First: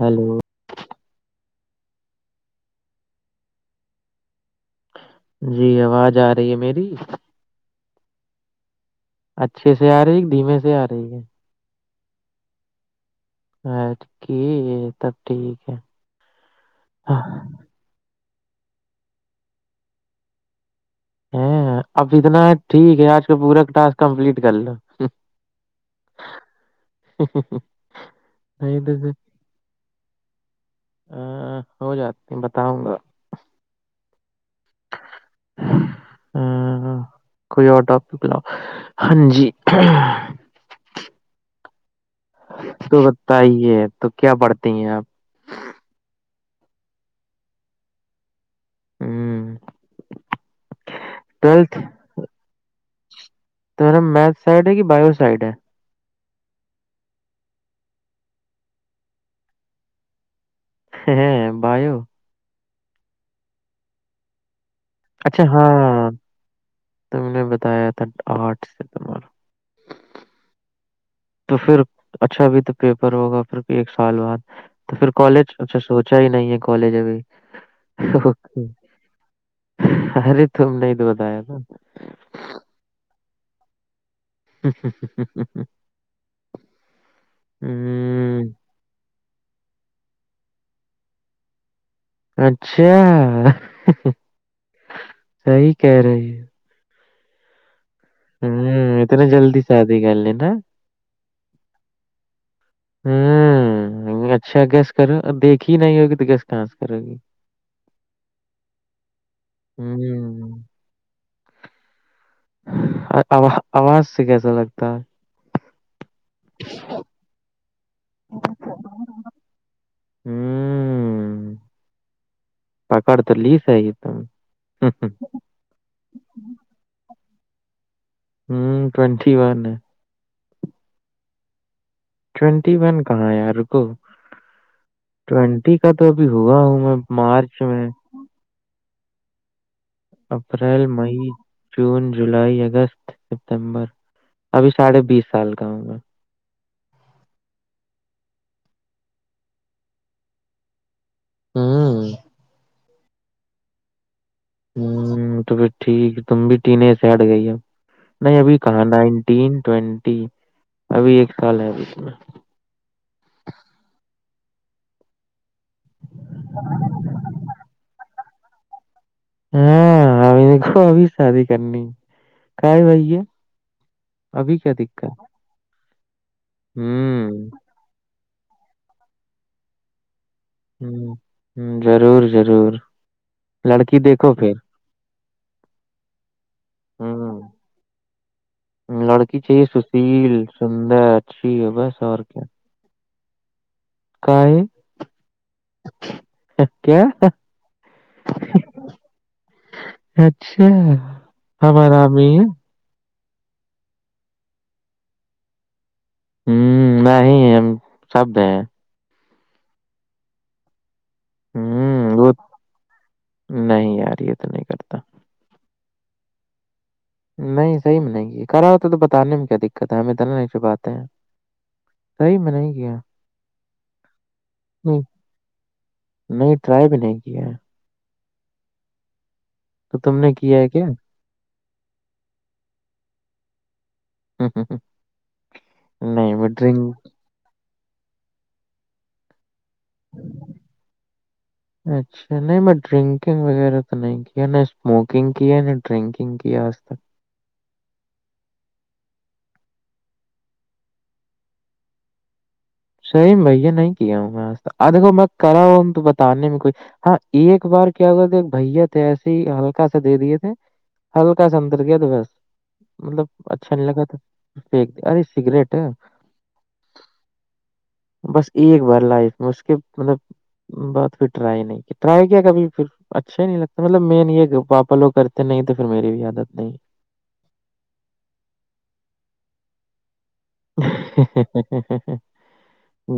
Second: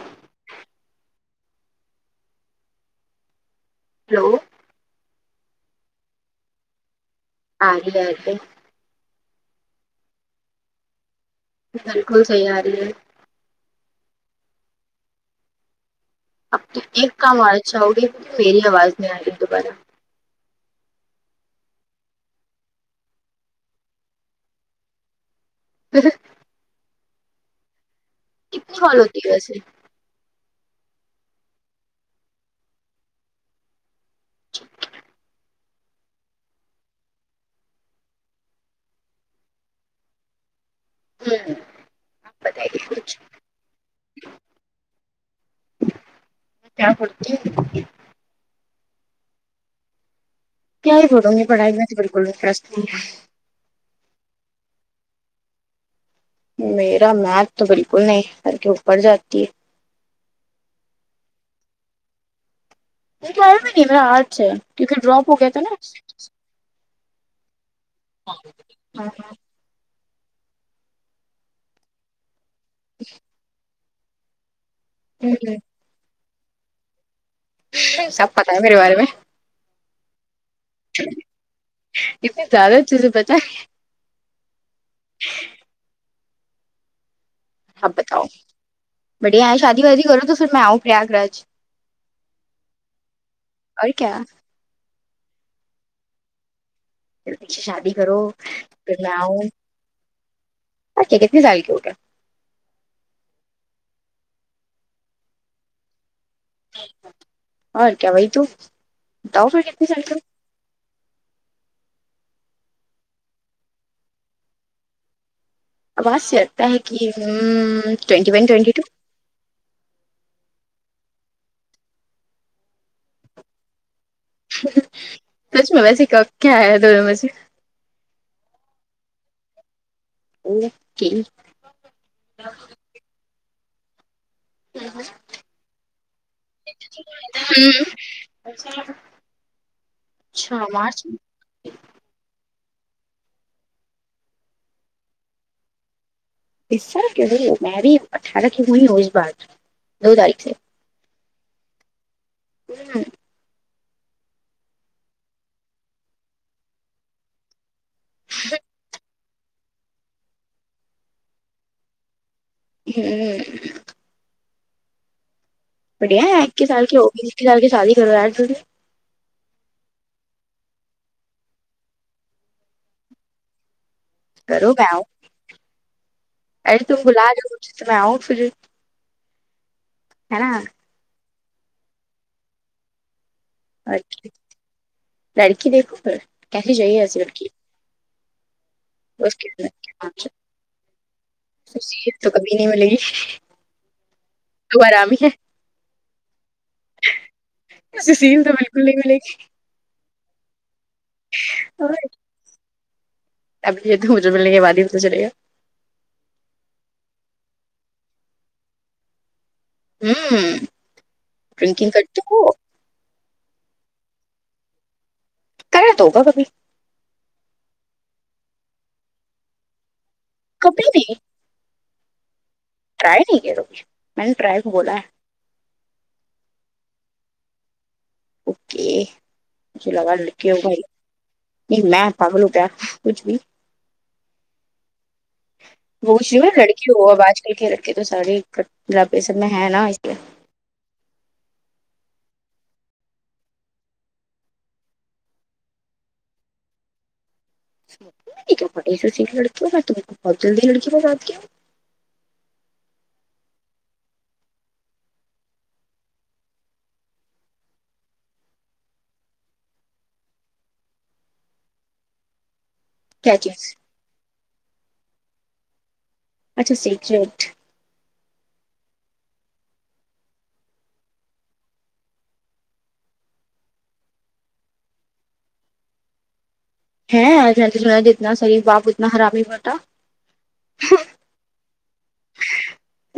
Hello hello جی آواز آ رہی ہے میری آ ج ج اے [unintelligible] اچھے سے آ رہی ہے کہ دھیمے سے آ رہی ہے بالکل صحیح آ رہی ہے اک تب ٹھیک ہے [unintelligible] اب تو ایک کام آنا چاہو گی میری آواز نہیں آ گی دوبارہ [unintelligible] ہ اب اتنا ٹھیک ہے آج کا پورا ٹسک کمپلیٹ کر لو ہ [unintelligible] نہیں تو کال سے ہوتی [unintelligible] ہے ویسے ہ ہو جاتی بتاؤں گا اچھ [unintelligible] ہ کوئی اور ٹاپک لا ہاں جی جوں [unintelligible] تو بتائیے تو کیا پڑھتی ہیں آپ کیا پتی [unintelligible] ہوں کیا ہی بولوں گی پڑھائی میں ت بالکلپس تو میرا میتھ سائڈ ہے کہ بایو سائڈ ہے میرا میت تو بالکل نہیں ہک او پڑ جاتی ہے ہاں بائیو نہیں کیا میں نہیں م آرٹ ہے [unintelligible] کیونکہ ڈراپ ہو اچھا گیا تھا نا ہاں تم نے بتایا تھا آرٹ سے تمہارا تو پھر اچھا بھی تو پیپر ہوگا پھر ایک سال بعد تو پھر کالج اچھا سوچا ہی نہیں ہے کالج سب ابھیک پتا ہے میرے بارے ار اتنے زیادہ تجھے پتا ہے [unintelligible] ہ ہ ہ ہ ہ ہ [unintelligible] سب بتاؤ بڑے آیں شادی وادی کرو تو پھر میں آؤ پریاگراج اچھا کیا صحی کہہ رہی ہے پھر پیھے شادی کرو پھر ہ میں اتنا آؤ جلدی شادی کر لینا اچھا کتنی سال کی ہوٹ ہوں اچھا گیس کرو دیکھی نہیں ہوگی تو گیس ڈانس کر گی اور کیا وہی تو بتاؤ پھر کتنے سال کے ہو ہوں آواز سے کیسا لگتا ہے وستا ہے کہ ٹوینٹی ون ٹوینٹی ٹو ہوں پکڑ تو لیس آئی گ تم ہچ ہچ سچ میں ویسے کیا آیا تو مجھے ہوں ٹوینٹی ون ہے وہ کہ [unintelligible] ٹوینٹی ون کہاں یار کو ٹونٹی کا تو ابھی ہوا ہوں میں مارچ میں اچھا [unintelligible] [unintelligible] اپریل مارچ مئی جون جولائی اگست ستمبر ابھی ساڑھے بیس سال کا ہوگا اس طر میں بھی اٹھارہ کی ہوئی رو اس بار دو تاریخ سے ہوں ہوں ہ تو پھر ٹھیک تم بھی ٹیین ایج سے ہٹ گئی ہو نہیں ابھی کہان ہی ین ٹوینٹی ابھی ایک سال ہے ابھی اس میں ہوں [unintelligible] بڑھیا ہے ایکی سال کی ہوی سال کی شادی کرواے ہاں ہمھی دو ابھی شادی کرنی کاائے بائی ہے کرو گ ہ ارے ت بلا ہوں ج ہوں، س میں آؤ پھر ہے نا ہ ہ ضرور ضرور لڑکی اچا دیکھو پھر لڑکی دیکھو کہس چاہے ایسی ہوں لڑکی اس لڑکی کے چاہیے سشیل سندر اچھی ہے بس اور تو کیا کبھی ملے گی کاہے تو آرام ہے کیا اس سیم تو بالکل نہیں ملے گی اچھا ہمار عیں اب یہ تو مجھے ملنے کے بع ہی ہو تو چل گا ہوں میں ہی شبد ہیں ہوں ڈکگ کر ہوں وہ نہیں یار یہ تو نہیں کرتا کرا دو ہوگا کبھی نہیں صحیح میں نہیں کرا ہوتا تو بتانے میں کیا دقت ہے ہمیں دنا نہیں کبھی چپاتے ہیں نہیں صحی میں نہیں کیا ٹرائی نہیں کرو گی میں نے ٹرائی کو بولا نہیں ہے نہیں ٹرائی بھی نہیں کی ہے اوکے چل تو تم نے نک کیا ہے ہو گ کیا نہیں میں پاگلو پیا کچھ بھی ہوں ہوں ہوں وہوچ لڑکی ہو اب آج کل کے لڑکے تو ساڑے گلابے سب میں ہے نا لیے اچھا چنئی میں ڈرنکنگ وغیرہ تو نہیں کیا نہ اسموکنگ کی ہے نہیں ڈرنکنگ کی آج تک یک پڑی س س لڑکی ب تم کو بدل د لڑکی راتد کیا صحیح بھیا نہیں کیا ہوں میں دیکو میں کرا ہوں تو بتانے میں کوئی ہاں ایک بار کیا ہوئے تھے بھیا تھے ایسے ہی ہلکا سا دے دیے تھے ہلکا سمندر کیایاد بس مطلب کیا چیز اچھا نہیں لگا تھا پھیک د ارے سگریٹ اچھا سیکریٹ بس ایک بار لائف میں اس کے مطلب بات پھر ٹرائی نہیں کیا ٹرائی کیا کبھی پھر اچھا ہی نہیں لگتا مطلب مین یہ پاپا لوگ کرتے نہیں تو پھر میری بھی عادت نہیں ہے آج تھوا جتنا سریف باپ اتنا خراب ہی بٹا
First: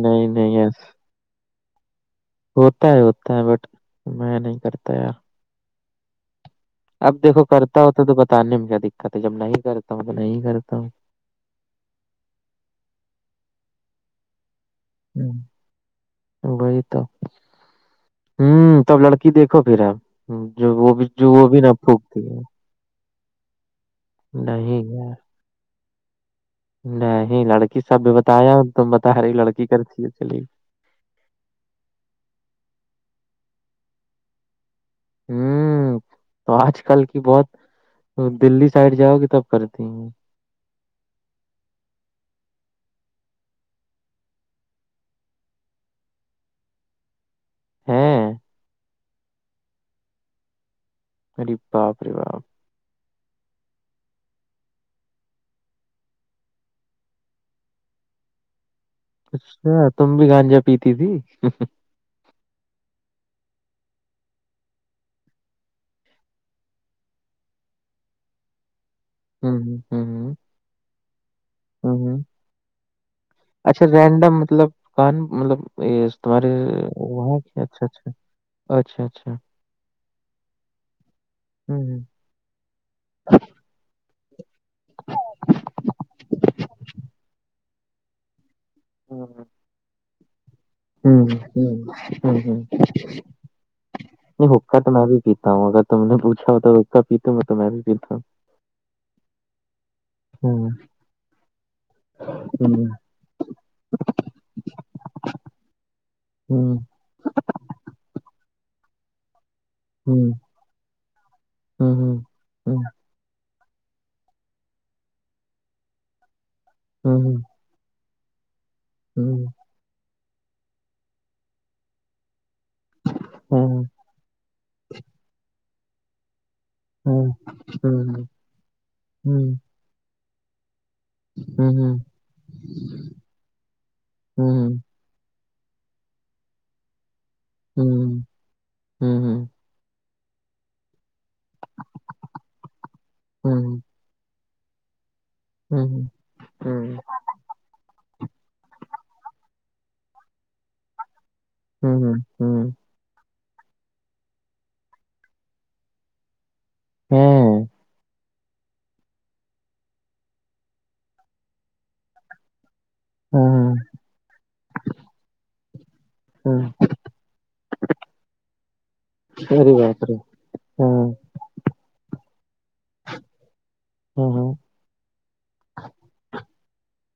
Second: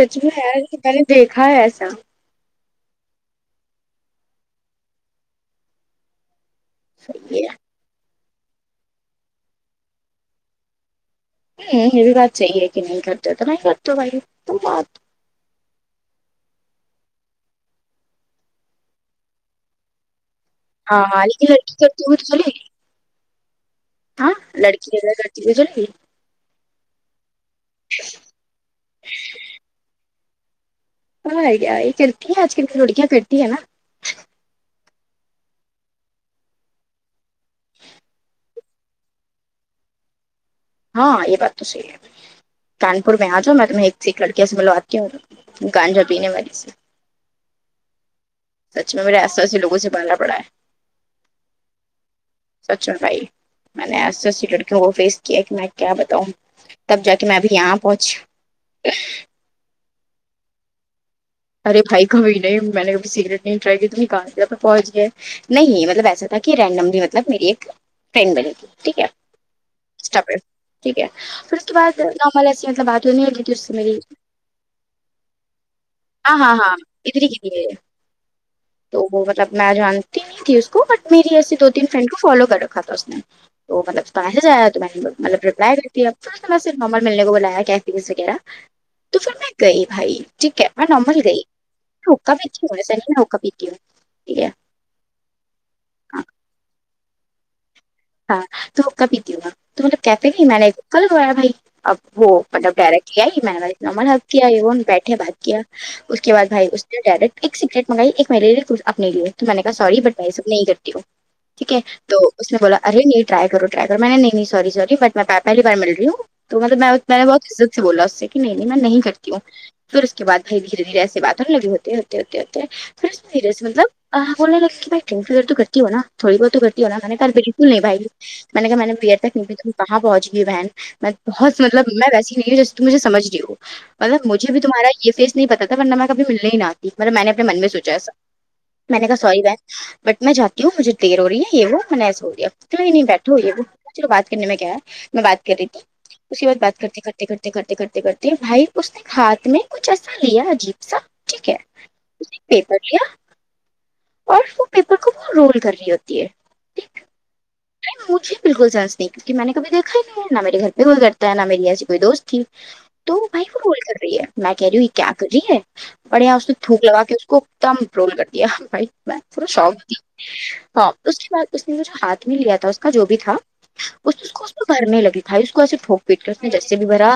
سچ نہیں میں ہے نہیں میں نے دیکھا ہے ایسا ہوتا ہے ہوتا ہے بٹ میں نہیں کرتا یار اب دیکھو کرتا ہو تو تو بتان میں کیا دقت ہے جب نہیں کرتا ہوں تو نہیں کرتا ہوں ہوں یہ بھی بات چاہی ہے کہ نہیں کرتے تو میں کر دو بھائی ہوں وہی تو ہوں تب لڑکی دیکھو پھر آپ جو وہ ہاں بھی ہاں جو وہ لیکن بھی نہ لڑکی کرتی ہوئی پھکتی تو ہے چلے گی ہاں نہیں لڑکی جا یار کر پ چ نہیں لڑکی سب بھی بتایا تم بتا ارے لڑکی کرتی ہے چلی ہاں گیا یہ کررتی ہیں آج کل روڑکیا پرتی ہیں نا ہوں تو آج کل کی بہت دللی سے سائڈ جاؤ گی تب کر دیں گے ہاں یہ بات تو سی ہے کان پور میں آ جاؤ م میں تمہیں ایک لڑکیا سے ملواتی ہوں گانجا پینے والیری سے ہاں سچ میں میرے آساس سےوگوں سے بالا پڑا ہے اے باپ ر بااب سچن بھائی ایو لڑکیوں وہ فس کیا کہ میں کیا بتاؤں تب جا کے میں ابھی یہاں پہنچ اچ تم بھی گانجا پیتی تھی ارے بھائی کبھی نہیں میں نے کبھی سگریٹ نہیں ٹرائی کی تو نکان پہنچ گ ہے نہیں مطلب ایسا تھا کہ رینڈملی مطلب میری ایک فٹرینڈ بنے گی ٹھیک ہے ہوں ہ ٹھیک ہے پھر اس کے ہ بعد ہ نارمل ایسی مطلب بات ہونی ہے اچھا رینڈم مطلب کہن مطلب ہاں تمہارے ہاں ہاں ادھر ہی وہاں کی تھی اچھا اچھا اچھا تو وہ اچھا مطلب میں جانتی نہیں تھی اس کو بٹ میری ایسی دو تین ہوں فرینڈ کو فالو کر رکھا تھا اس نے تو مطلب پہے جایا تو میں مطلب ریپلائی کرتی اب تھ تو میں ص نارمل ملنے کو بلایا کیا فیس وغیرہ ہ تو پھر ہوں میں گئی بھائی ٹھیک ہے میں نارمل ہوں گئی نکا ہوں ہوں پیتی ہو سری نکا پیتی ہو نہیں حکا تو میں بھی پیتا ہوں اگر تم نے پوھا ہو تو ہو حکا پیتاوں میں تو میں بھی پیتا ہوں ہاں تو ک پیتی ہوا تو مطلب کیفے گ م نےج کل گا بھائی اب ہو مطلب ہوں ڈائریکٹلی ہے میںج ن م کیا یہ وہ بیٹھے بات کیا اس کے بعد بھائی ہوں ڈائریکٹ ایک سیکریٹ منگائی ایک مل اپنے لیے تو میں نے کہا سوری بٹ بائی ہوں سب نہیں کرتی ہو ٹھیک ہے ہوں تو ہوں اس نے بولا ار نہیں رائی کر رائی کرو میں نے نہیں نہیں سوری سوری بٹ میں پہلی بار مل رہی ہوں تو ملب میں میں نے ہوں ہوں بہت عت بولا اس سے کہ نہیں نہیں میں نہیں کرتی ہوں پھر اس کے بع بھائی دھیرے دھیرے ایسےاتوں لگے ہوتے ہوتے ہوتے ہوتے پھر اس دھیرے سے ہوں مطلب بولے لے کہ بائیٹ فر تو کرتی ہو ن تھوڑی بہت تو کرتی ہو ن ہوں میں بی نہیں بھائی ہوں میں نے کہا میں نے بیر تک ہوں ہوں نہیں کہاں پہنچ گئی بہن میں بہت ملب ہوں میں ویسی نہیں ہ جسے تمجھے سج نہیں ہو مطلب مجے بھی ہوں تمہارا یہ فیس نہیں پتا تھا ورنہ میں کبھی ملنے نہیں آتی ملب میں نےنے من میں ہوں سوچا سا ہوں میں نے کہا سوری ہوں بہن بٹ میں جاتی ہوں مجھے دیر ہو رہی ہے یہ وہ میں نے ایسے ہو رہیا توئی نہیں بیٹھ ہو یہ ہوں ہوں ہے وہ بات کرنے میں کیا ہے میں بات کر رہی تھی اس کے بعد بات کرتے کرتے کرتے کرتے کرتے کرتے کرتے بھائی اس نے ہاتھ میں کچھ ایسا لیا عجیب سا ٹھیک ہے اس پیپر لیا اور وہ پیپر کو وہ رول کری ہوتی ہے ٹھیک ہوں مجھے بالکل سنس نہیں کیونکہ میں نے کبھییکھا ہی نہیں نہ میرے گھر پہ کوئی کرتا ہے نہ میری ایسی کوئی دوست تھی تو بھائی وہ ہاں رول کر رہی ہے میں کہہ رہی ہوں کیا کر رہی ہے بڑھیا اس نے ہاں تھوک لگا کے اس کو دم رول کر دیا بھائی میں تھوڑا ارے شوق ت باپ رے ہاں اس کے بعد اس نے م جو ہاتھ میں لیا تھا اس کا جو بھی تھا اس ہاں اس کو ہاں اس کو گھرنے لگ تھاھائی اس کو ایسے ٹوک پیٹ کے اس نے جیسے بھی بھرا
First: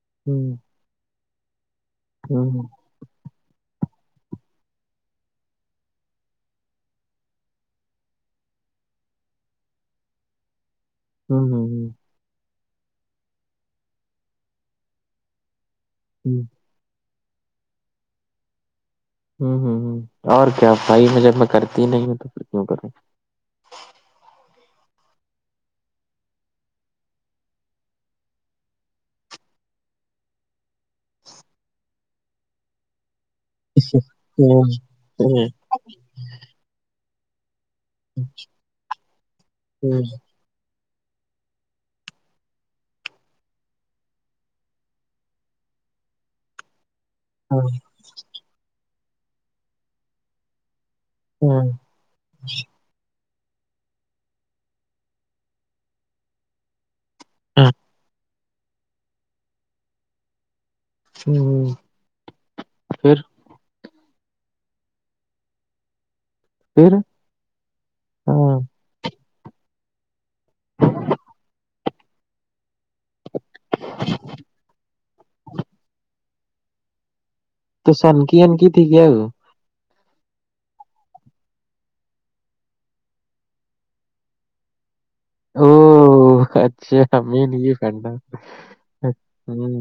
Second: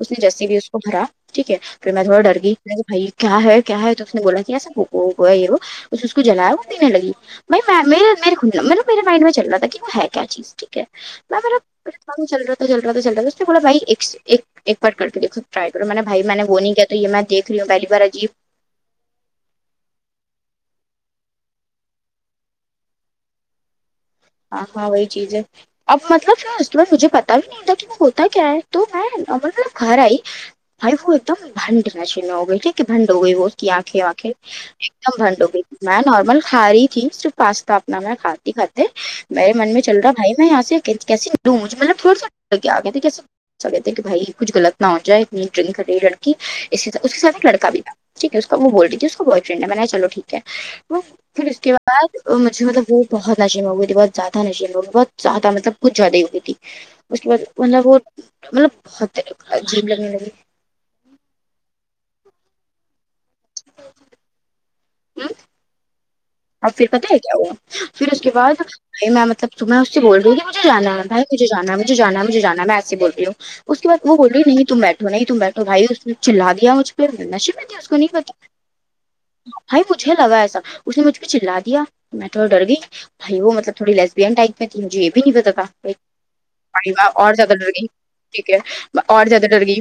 اس نے ہ جیسے بھی اس کو بھرا ٹھیک ہے پھر میں تھوڑا ڈر گئی میں بھائی کیا ہے کیا ہے تو اس نے بولا کہ ایسا ہو ہے یہ وہ کچ اس کو جلایا وہ دینے لگی نہیں م م م میرے مائنڈ میں چل رہ تھا کہ وہ ہے کیا چیز ٹھیک ہے ہ میں ہ م چل رہات چل رہا چل رہاا بائی ایکار کر کے د کر بائی ہ ہ ب تو یہ میں دیک رہی ہوں پہلی ب عجیب ہوں ہ ہ اور کیا پھائی میں جب میں کرتی نہیں ہوں تو پھر کیوں کروں ہاں ہاں وہی چیز ہے اب مطلب اس بار مجھے پتا بھی نہیں تھا کہ وہ ہوتا کیا ہے تو میں مطلب گھر آئی بھ وہ ایک دم بھنڈ نا چ ن ہو گئی ٹھیک کہ بھڈ ہو گئی وہ آنکھیں آنکھیں ایک دم بھنڈ ہو گئی تھی میں نارمل کھا رہی تھی صرف پاستا اپنا میں کھاتی کاتے میرے من میں چل رہا بھائی میں یہاںس کیسے لونج مطلب تھوڑا سا کے آ گئے تھے کیسے ا کہتے ہیں کہ بھائی کچھ غلط نہ ہو جائے نیٹ ڈرنگ کری لڑکی اس اس کے سھ ایک لڑک بھی تھا ٹھیک ہے اس کا وہ بول دیتی تھی اس کا بوائے فرینڈ ہے ب چو ٹھیک ہے پھر اس کے بد ب مجھے مطلب وہ بہت نشے میںب بہت زیادہ نشیین بہت زیادہ مطلب کچھ زیادہ ہی ہوتی تھی اس کے بعد مطلب وہ مطلب ہوتے جم لگنے لگی ہ ہ پھر ہ اب پھر پت ہے کیا ہوا پھر اس کے بعد ہاں بھ میں مطلب تو میں اس سے بول رہ ہوں مجھےانا ہے بھ مجھےانا مجھ جانا ہے مھ جانا ہے میں ایس بول رہی ہوں اس کے بعد وہ بول رہی نہیں تم بیٹھو نہیں تم بیٹھو بھائی اس چلایا مجھ پ نشے میں اس تو کو نہیں سن پچ کی ان کی تھی کیا وہ؟ بھائی مجھے لگا ایسا اس نے مجھ چ چلاا دیا میں تھوڑا ڈر گئی بھائی وہ مطل تھڑی لسبینٹائ تج جے یہ بھی نہیں پتا او بھائی اچھا اور زیادہ ہمین ڈر یہ گئی کرنا ٹھیک ہے ہوں اور زیادہ ڈر گئی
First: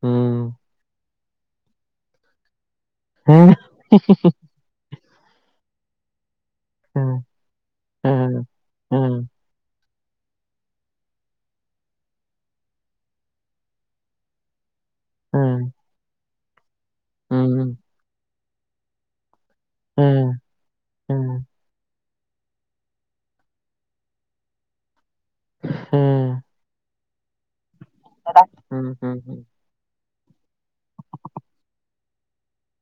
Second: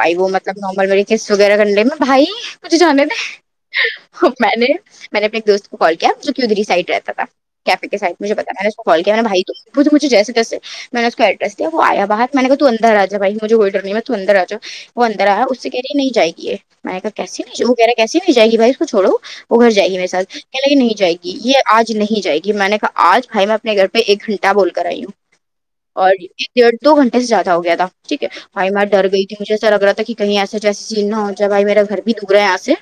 بھائی وہ ہوں مطلب س وغیرہ کنڈے میں بھائی مجھے جانے ہاں تھے میں نے نے اپنے ایک دوست کال کیا کیدری سائڈ رہتا ہاں تھا کیفے کے سائڈ مجھے ہاں پتا میں نے کو ہاں کال کیا میںیر ہوں نے بھائی تو وہ مجھ جیسے جیے میں نے اس کو ایڈریسیا وہ آیا باہر میں نے کہا تو ا انر جا بھائیجھے کوئی ڈر نہیں میں ت تو اندر آ جا وہ اندرا ہے ہاں اس سے کہہی نہیں جائے گی یہ میں نے کہا کیسی نہیں وہ کہہ رہا کیسیے نہیں جائے گی بائی اس کو چوڑو وہ گھر جائے گی میرے ہاں ساتھ کہ لگ کہ نہیں جائے ہاں گی ہوں یہ آج نہیں جائے گی ج میں نے کہا آج بھائی میں اپنے گھر پہ ایک گھنٹہ بول کر آئی ہوں اور ایک ہوں ڈیڑھ دو گھنٹہ زیادہ ہو گ تھا ٹھیک ہے بھائی میں ہوں ہوں ڈر گئی تھی مجھے ایسا لگ رہا تھا کہ کہیں ایسا جیسے چیننا ہو جے بھائی میرا گھر بھی ڈب رہا ہے یہاں سے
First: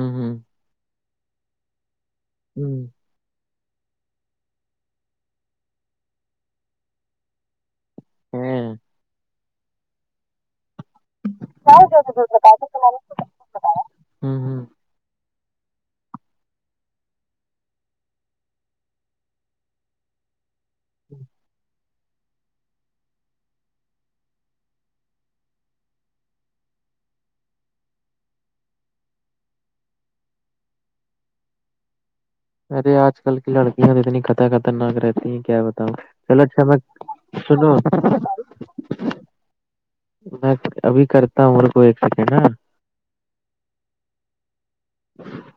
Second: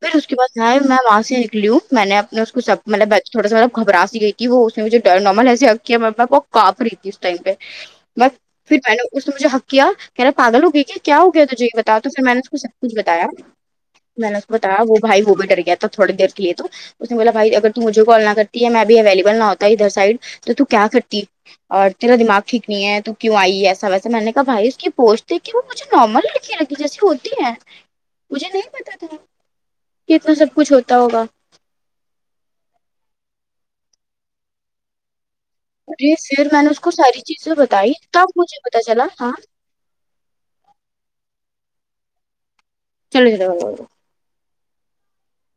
پھر اس کے ہوں بعد وہاں سے لوں میں نے اپنے اس کو سب مطلب تھوڑا سا مطلب گھباسی گئی تھی وہ اس نے مجھے نارمل ایسسی ہ ہےا وہ کاپ رہی تھی اس ٹائم پہ بس ہاں پھر میں نے اس نے مجھے حق کیا کہہ نا پاگل ہو گئی کہ کیا ہو گیاجھ یہ بتاؤ تو پھر میں نے اس کو کچھ بتایا میں نے ہوں اس کو ہوں بتایا وہ بھائی وہ بھی ڈر گیا تھا تھوڑی دیر تے تو اس نے بولا بھائی اگر ت تو مجھے کال نہ کرتی ہے میں ا بھیھی اویلیبل نہ ہوتا ادھر سائڈ تو کیا کرتی اور تیرا دماغ ٹھیک نہیں ہے تو کیوں آئی ہے ایسا ویسا میں نے کہا بھائی اس کی پوچٹ د کہ نارمل لڑکی لگ جیسی ہوتی ہے مجھے نہیں پتا تھا کتنا سب کچھ ہوتا ہوگا ارے آج کل کی لڑکیاں تو اتنی خطر خطرناک رہتی ہیں کیا ب جی پھر میں نے اس کو ساری چیزیں بتائی تب مجھے پتا چلا ہاں میں ابھی کرتا ہوں میرے کو ایک سیکنڈ نا چلسر بولا [inaudible]